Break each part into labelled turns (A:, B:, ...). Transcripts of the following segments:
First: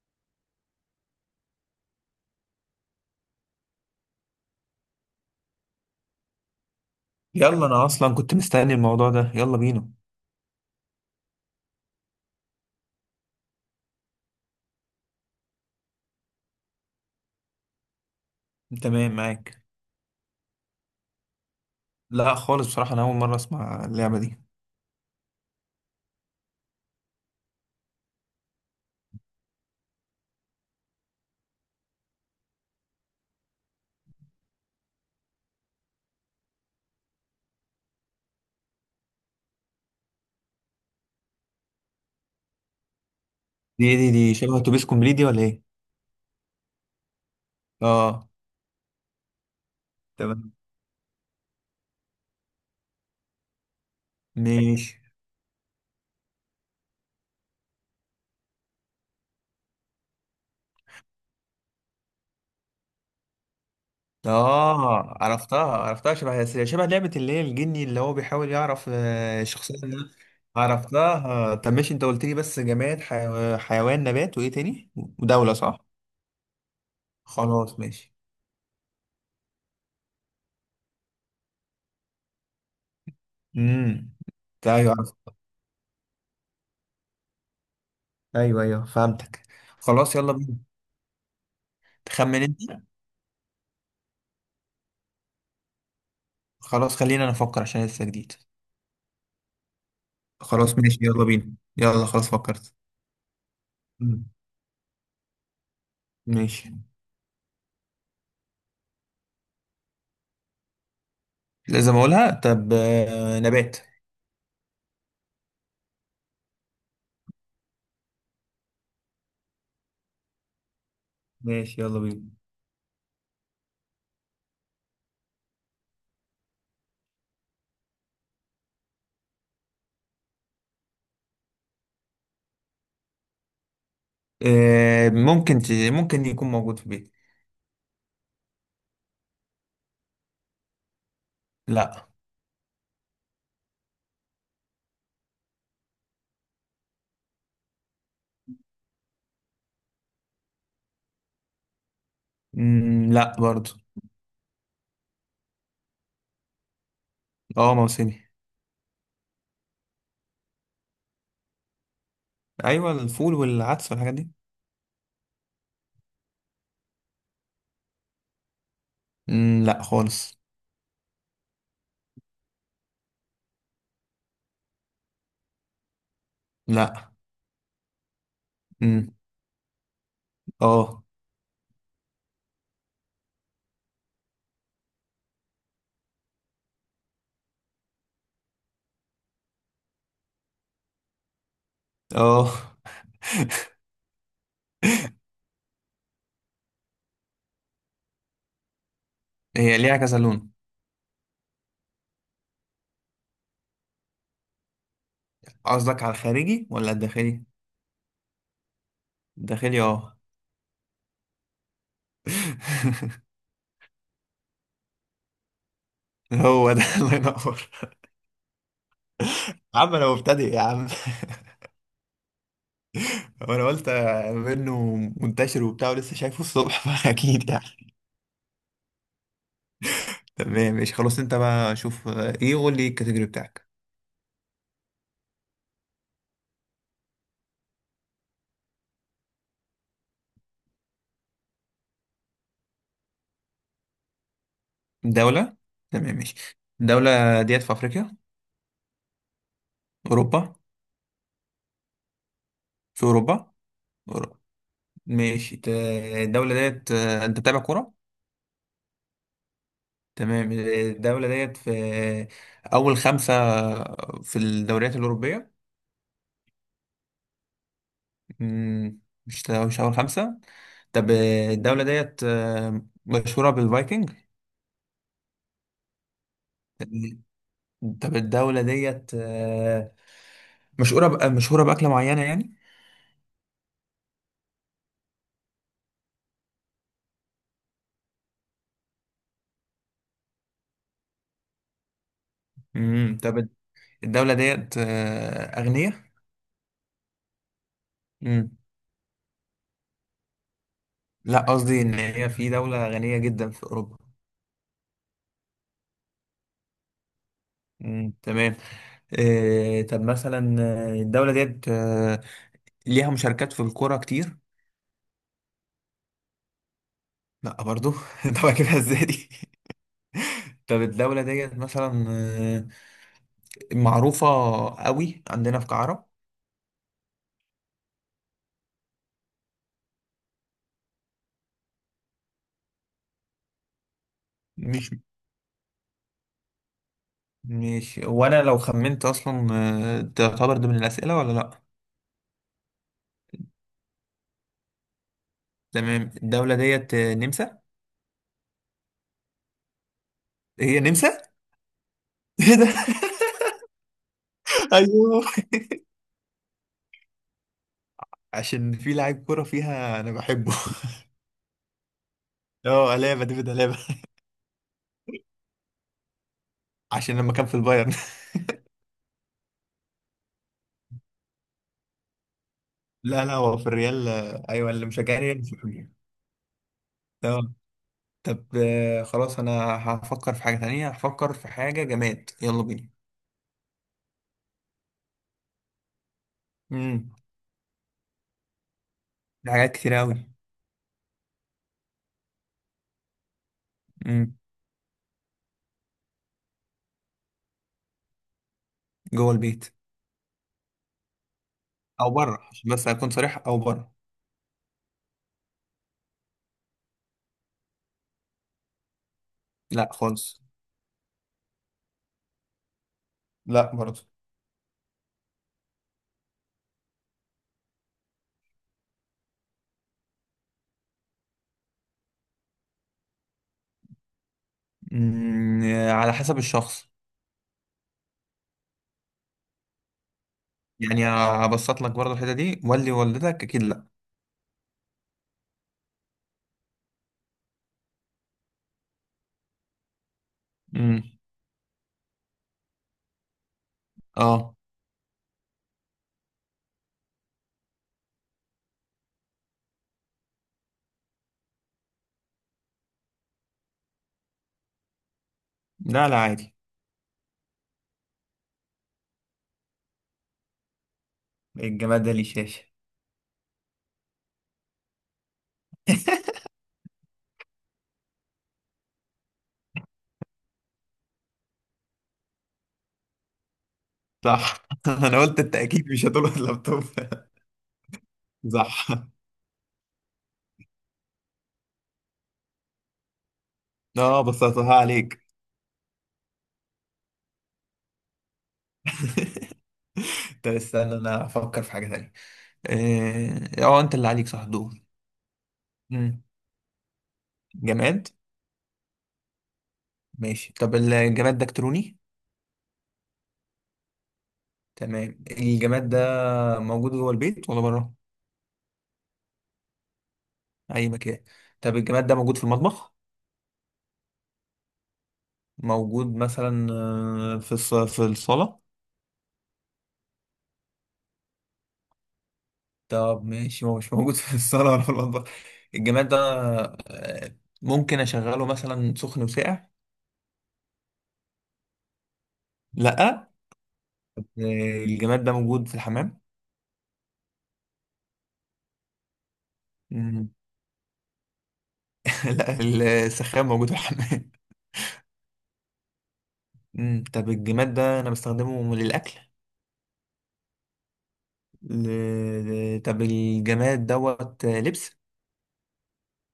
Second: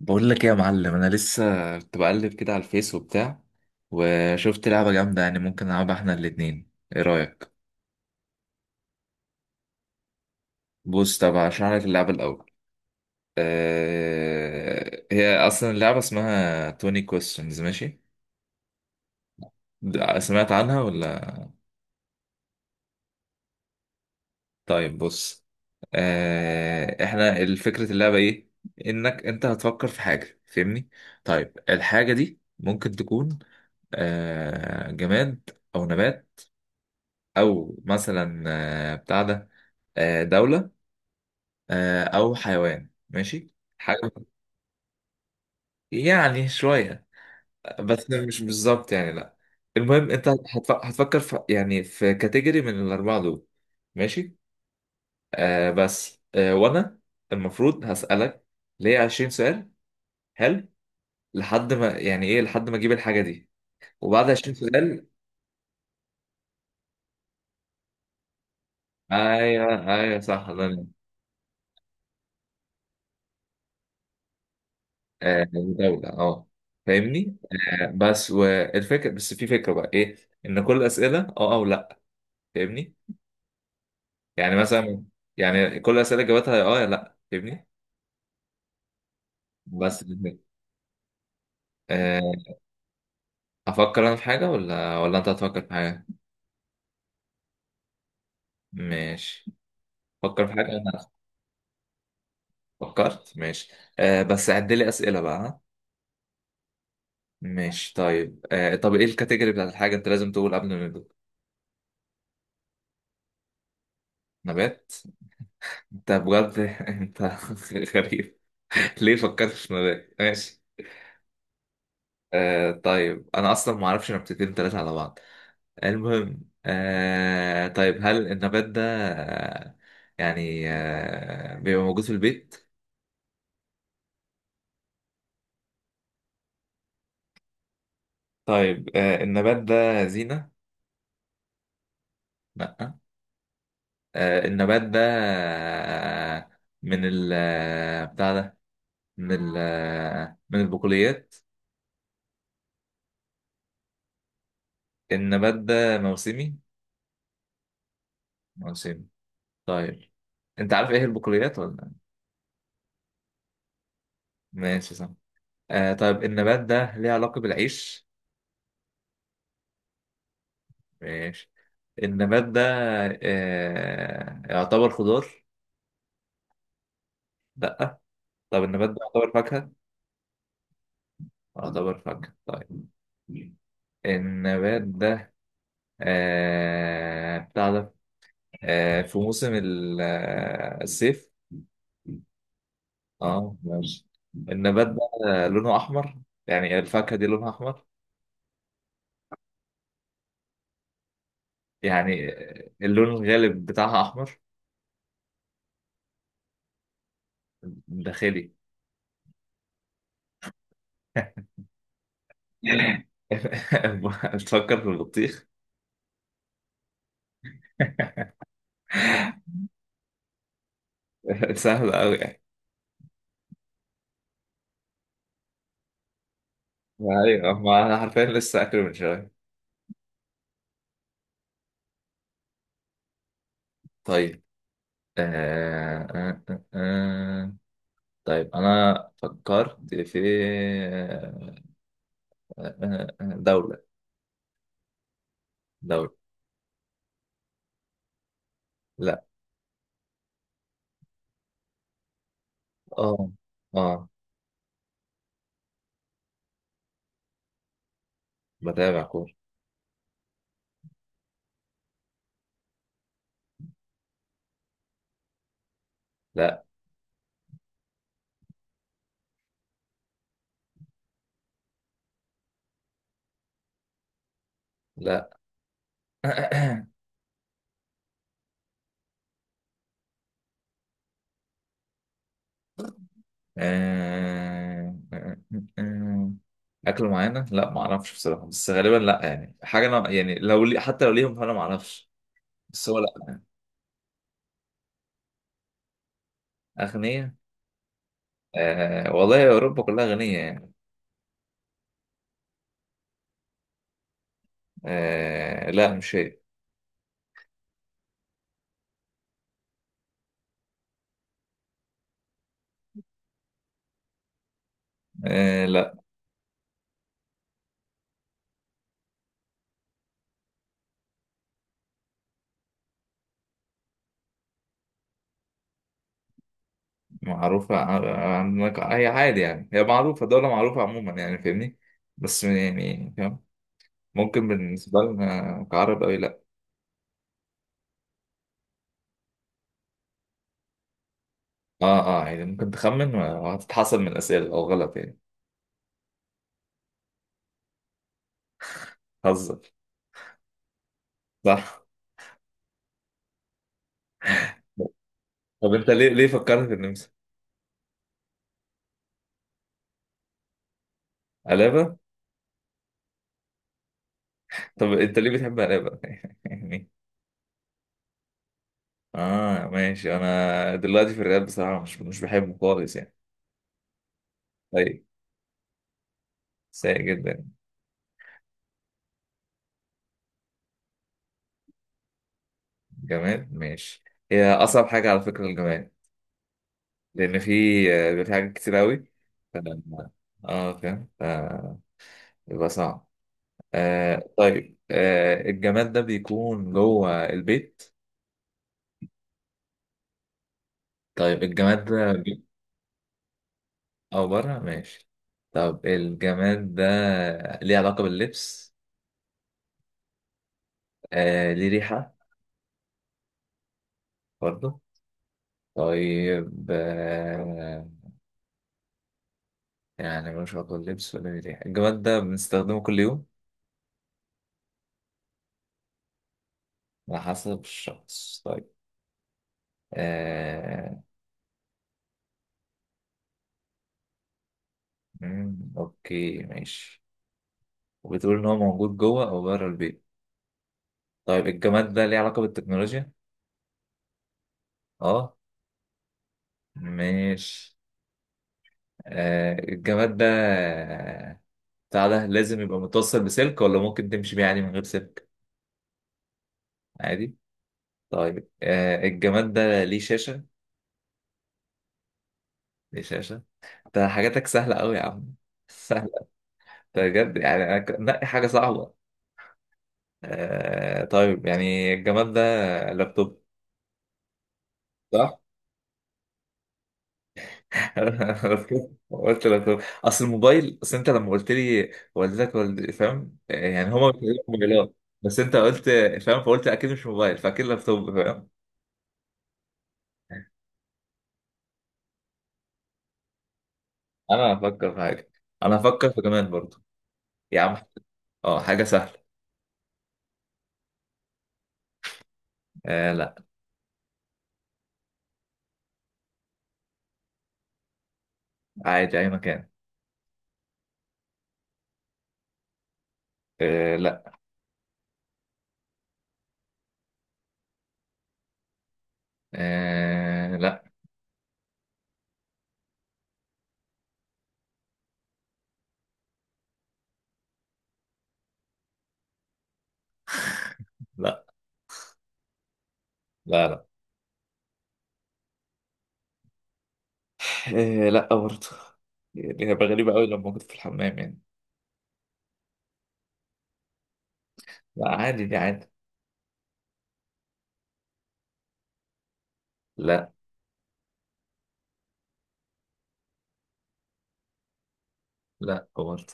A: بقول لك ايه يا معلم؟ انا لسه كنت بقلب كده على الفيس وبتاع، وشفت لعبه جامده يعني ممكن نلعبها احنا الاتنين. ايه رايك؟
B: يلا انا اصلا كنت مستني الموضوع ده، يلا بينا.
A: بص، طب هشرح لك اللعبه الاول. هي اصلا اللعبه اسمها 20 questions، ماشي؟
B: تمام معاك.
A: سمعت عنها ولا؟
B: لا خالص، بصراحة انا اول مرة اسمع اللعبة دي.
A: طيب بص. احنا الفكره اللعبه ايه؟ انك انت هتفكر في حاجه، فاهمني؟ طيب الحاجه دي ممكن تكون جماد، او نبات، او مثلا بتاع ده، دولة، أو حيوان، ماشي
B: دي دي
A: حاجة.
B: دي شبه اتوبيس كومبليت دي ولا ايه؟
A: يعني شوية، بس
B: اه.
A: مش بالظبط يعني، لا. المهم أنت
B: تمام
A: هتفكر في يعني في كاتيجوري من الأربعة دول. ماشي.
B: ماشي.
A: بس وأنا المفروض هسألك ليه 20 سؤال، حلو. لحد ما يعني إيه، لحد ما أجيب الحاجة دي. وبعد 20 سؤال.
B: اه عرفتها عرفتها، شبه لعبة اللي هي الجني اللي هو بيحاول يعرف الشخصية
A: أيوه،
B: اللي.
A: أيوه، صح، الله ينور.
B: عرفتها. طب ماشي، انت قلت لي بس جماد حيوان نبات، وايه تاني؟
A: آه،
B: ودولة، صح؟
A: دولة، أه. فاهمني؟
B: خلاص
A: آه،
B: ماشي.
A: بس والفكرة بس في فكرة بقى إيه؟ إن كل الأسئلة أه أو لأ، فاهمني؟
B: امم،
A: يعني
B: ايوه
A: مثلا،
B: عرفت.
A: يعني كل الاسئله جاوبتها يا اه يا لا، فاهمني؟
B: ايوه ايوه فهمتك.
A: بس.
B: خلاص يلا بينا.
A: آه،
B: تخمن انت.
A: افكر انا في حاجه ولا انت هتفكر في حاجه؟
B: خلاص خلينا نفكر عشان لسه جديد.
A: ماشي، فكر في حاجه
B: خلاص ماشي
A: انا.
B: يلا بينا، يلا خلاص فكرت.
A: فكرت؟ ماشي.
B: مم.
A: بس عد لي اسئله بقى، ها؟
B: ماشي.
A: ماشي طيب. طب ايه الكاتيجوري بتاعت الحاجه؟ انت لازم تقول قبل ما نبدأ.
B: لازم اقولها. طب نبات.
A: نبات؟ انت بجد؟ انت غريب. ليه فكرت في نبات؟ ماشي.
B: ماشي يلا بينا.
A: طيب انا اصلا ما اعرفش نبتتين ثلاثه على بعض. المهم. طيب هل النبات ده آه يعني بيبقى موجود في البيت؟
B: ممكن ممكن يكون موجود في البيت.
A: طيب، النبات ده زينة؟
B: لا.
A: لأ. النبات ده آه من ال بتاع ده، من ال من البقوليات.
B: مم، لا برضو.
A: النبات ده موسمي؟
B: اه، موسمي.
A: موسمي. طيب. انت عارف ايه البقوليات ولا؟
B: ايوه، الفول والعدس والحاجات دي.
A: ماشي، صح. طيب النبات ده ليه علاقة بالعيش؟
B: مم، لا خالص.
A: ماشي. النبات ده يعتبر خضار؟
B: لا.
A: لا. طب النبات ده
B: مم،
A: يعتبر فاكهة؟
B: اه.
A: يعتبر فاكهة، طيب. النبات ده بتاع ده في موسم الصيف؟
B: اه.
A: اه ماشي. النبات ده لونه أحمر؟ يعني الفاكهة دي لونها أحمر.
B: هي ليها كذا لون.
A: يعني اللون الغالب بتاعها أحمر.
B: قصدك على الخارجي ولا الداخلي؟
A: داخلي.
B: الداخلي، اه.
A: بتفكر في البطيخ؟
B: هو ده، الله ينور. يا عم انا مبتدئ يا عم.
A: سهل أوي يعني.
B: وانا قلت منه منتشر وبتاع ولسه شايفه الصبح فاكيد
A: ايوه،
B: يعني.
A: ما انا حرفيا لسه اكله من شويه.
B: تمام ماشي خلاص، انت بقى شوف ايه، قول لي الكاتيجوري بتاعك.
A: طيب. آه آه آه آه. آه. طيب أنا فكرت في آه دولة.
B: دولة.
A: دولة.
B: تمام ماشي. الدولة ديت في افريقيا؟
A: لا.
B: اوروبا. في
A: آه.
B: اوروبا.
A: آه.
B: اوروبا. ماشي الدولة ديت انت بتابع كورة.
A: بتابع كورة.
B: تمام. الدولة ديت في اول خمسة في الدوريات الأوروبية.
A: لا.
B: مم، مش اول خمسة. طب الدولة ديت مشهورة بالفايكنج.
A: لا. آه
B: طب الدولة ديت مشهورة مشهورة بأكلة معينة يعني؟
A: آه آه آه. أكل معينة؟ لا ما أعرفش بصراحة، بس غالبا لا يعني حاجة. أنا يعني لو لي، حتى لو ليهم، فأنا ما أعرفش. بس هو لا.
B: طب الدولة ديت أغنية؟
A: أغنية؟
B: امم،
A: آه، والله أوروبا كلها غنية يعني.
B: لا قصدي إن هي في دولة غنية جدا في أوروبا.
A: آه، لا مش هي.
B: امم، تمام. طب مثلا الدولة ديت ليها مشاركات في الكورة كتير؟
A: آه، لا.
B: لا برضو. طب أجيبها إزاي دي؟ طب الدولة ديت مثلا معروفة قوي عندنا في كعرب؟
A: معروفة عندك هي عادي يعني، هي معروفة، دولة معروفة عموما يعني، فاهمني؟ بس يعني فاهم، ممكن
B: مش.
A: بالنسبة لنا كعرب أوي لأ.
B: ماشي وانا لو خمنت اصلا، تعتبر ضمن الاسئله ولا لا؟
A: يعني ممكن تخمن وهتتحسب من الأسئلة لو غلط يعني.
B: تمام. الدوله ديت نمسا.
A: هزر.
B: هي نمسا.
A: صح.
B: ايه ده! ايوه.
A: طب أنت ليه فكرت في النمسا؟
B: عشان في لاعب كوره فيها انا بحبه.
A: قلابة؟
B: اه، الابا، ديفيد الابا.
A: طب أنت ليه بتحب قلابة؟ يعني.
B: عشان لما كان في البايرن.
A: آه ماشي. أنا دلوقتي في الرياض بصراحة مش بحبه خالص يعني.
B: لا لا، هو في الريال. ايوه، اللي
A: طيب.
B: مشجعني ريال مش بحبه.
A: سيء جدا.
B: اه. طب خلاص انا هفكر في حاجه تانية، هفكر في حاجه جماد، يلا بينا.
A: جماد؟ ماشي. هي أصعب حاجة على فكرة الجماد.
B: امم.
A: لأن في بيبقى في حاجات كتير أوي.
B: في حاجات كتير
A: فلما-
B: قوي.
A: اه فاهم. يبقى صعب.
B: امم
A: طيب. الجماد ده بيكون جوه البيت؟
B: جوه البيت.
A: طيب، الجماد
B: او
A: ده
B: بره عشان بس اكون صريح، او بره.
A: أو بره ماشي. طب الجماد ده ليه علاقة باللبس؟
B: لا خالص.
A: ليه ريحة؟
B: لا برضه.
A: برضه؟ طيب. يعني ملوش علاقة باللبس ولا ليه ريحة. الجماد ده بنستخدمه كل يوم؟
B: مم، على حسب الشخص.
A: على حسب الشخص، طيب. آه
B: يعني هبسط لك برضه الحتة دي، ولي والدتك أكيد لا.
A: أوكي ماشي. وبتقول إن هو موجود جوه أو بره البيت.
B: مم.
A: طيب الجماد ده ليه علاقة بالتكنولوجيا؟
B: اه.
A: أه، ماشي. الجماد ده بتاع ده لازم يبقى متوصل بسلك ولا ممكن تمشي بيه عادي من غير سلك؟
B: لا لا عادي.
A: عادي. طيب. الجماد ده ليه شاشة؟
B: الجماد ده ليه شاشة؟
A: ليه شاشة؟ ده حاجاتك سهلة أوي يا عم سهلة. ده بجد، يعني أنا نقي حاجة صعبة. طيب يعني الجماد ده لابتوب،
B: صح. أنا
A: صح؟
B: قلت أنت أكيد مش هتقول اللابتوب.
A: انا أنا
B: صح.
A: قلت لك اصل الموبايل، اصل انت لما قلت لي والدتك والد، فاهم؟ يعني هما مش
B: اه،
A: بيجيبوا
B: بسطتها
A: موبايلات.
B: عليك.
A: بس انت قلت، فاهم، فقلت اكيد مش موبايل فاكيد لابتوب، فاهم.
B: طب استنى انا افكر في حاجة تانية. اه أنت اللي عليك، صح
A: انا
B: دول.
A: هفكر في حاجه. انا هفكر في
B: مم.
A: كمان برضه. يا عم.
B: جماد.
A: اه حاجه سهله.
B: ماشي. طب الجماد ده إلكتروني؟
A: آه، لا
B: تمام. الجماد ده موجود جوه البيت ولا بره؟
A: عادي اي مكان.
B: أي مكان. طب الجماد ده موجود في المطبخ؟
A: آه، لا.
B: موجود مثلا في في الصالة؟
A: آه، لا.
B: طب ماشي، هو مش موجود في الصالة ولا في المطبخ. الجماد ده ممكن أشغله مثلا سخن وساقع؟
A: لا.
B: لأ.
A: لا، لا.
B: الجماد ده موجود في الحمام؟
A: آه، لا برضه. يعني هيبقى غريبه قوي
B: مم.
A: لما كنت في الحمام يعني.
B: لأ، السخان موجود في الحمام.
A: لا، عادي دي عادي.
B: مم. طب الجماد ده أنا بستخدمه للأكل؟
A: لا،
B: طب الجماد دوت لبس؟
A: لا برضه.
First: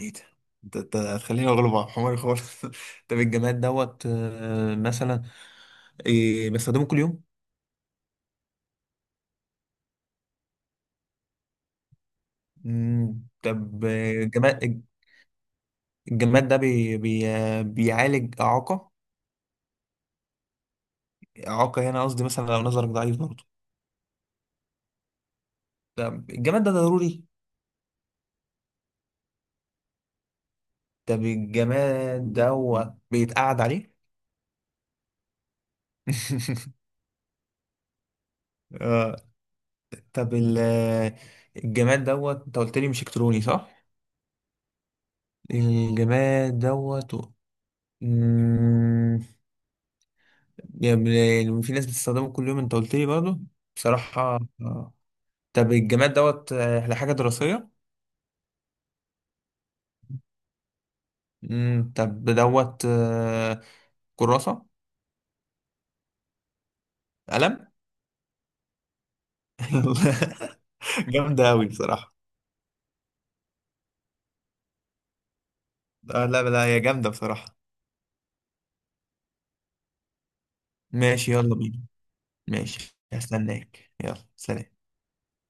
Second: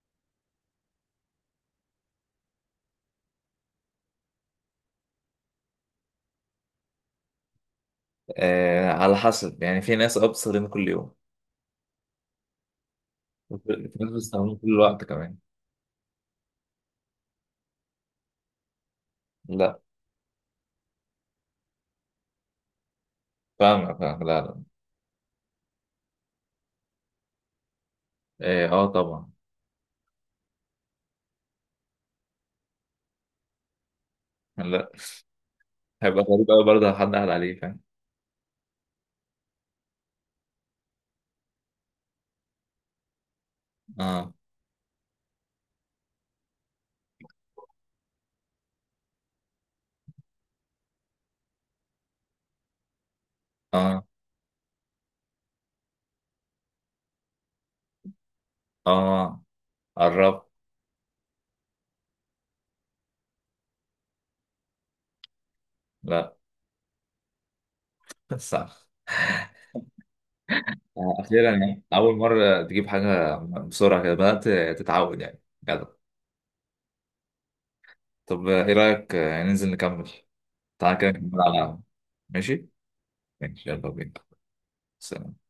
B: ايه ده. انت هتخليني اغلب على حماري خالص. طب الجماد دوت مثلا إيه بستخدمه كل يوم.
A: على حسب يعني، في ناس ابصر كل يوم.
B: مم. طب
A: الناس بتستخدمه طول
B: الجماد
A: الوقت كمان.
B: ده بيعالج إعاقة؟
A: لا.
B: إعاقة هنا قصدي مثلا لو نظرك ضعيف برضه.
A: فاهمك، فاهم. لا، لا.
B: طب الجماد ده ضروري؟
A: ايه، اه طبعا.
B: طب الجماد ده هو بيتقعد عليه؟
A: لا، هيبقى غريب قوي برضه لو حد قال عليه، فاهم.
B: آه. طب الجماد دوت انت قلت لي مش الكتروني، صح؟
A: اه،
B: الجماد دوت مم، يعني في ناس بتستخدمه كل يوم انت قلت لي برضه.
A: اه،
B: بصراحة. طب الجماد دوت لحاجة دراسية؟
A: اه. قربت.
B: امم. طب دوت كراسة؟
A: لا.
B: قلم.
A: صح. اخيرا
B: جامدة أوي
A: يعني
B: بصراحة.
A: اول مره تجيب حاجه. بسرعه كده بدات تتعود يعني، جدع.
B: آه، لا لا، هي جامدة بصراحة.
A: طب ايه رايك ننزل نكمل؟ تعالى كده
B: ماشي
A: نكمل على
B: يلا بينا.
A: القهوة. ماشي.
B: ماشي
A: ماشي يلا
B: هستناك،
A: بينا.
B: يلا سلام.
A: سلام.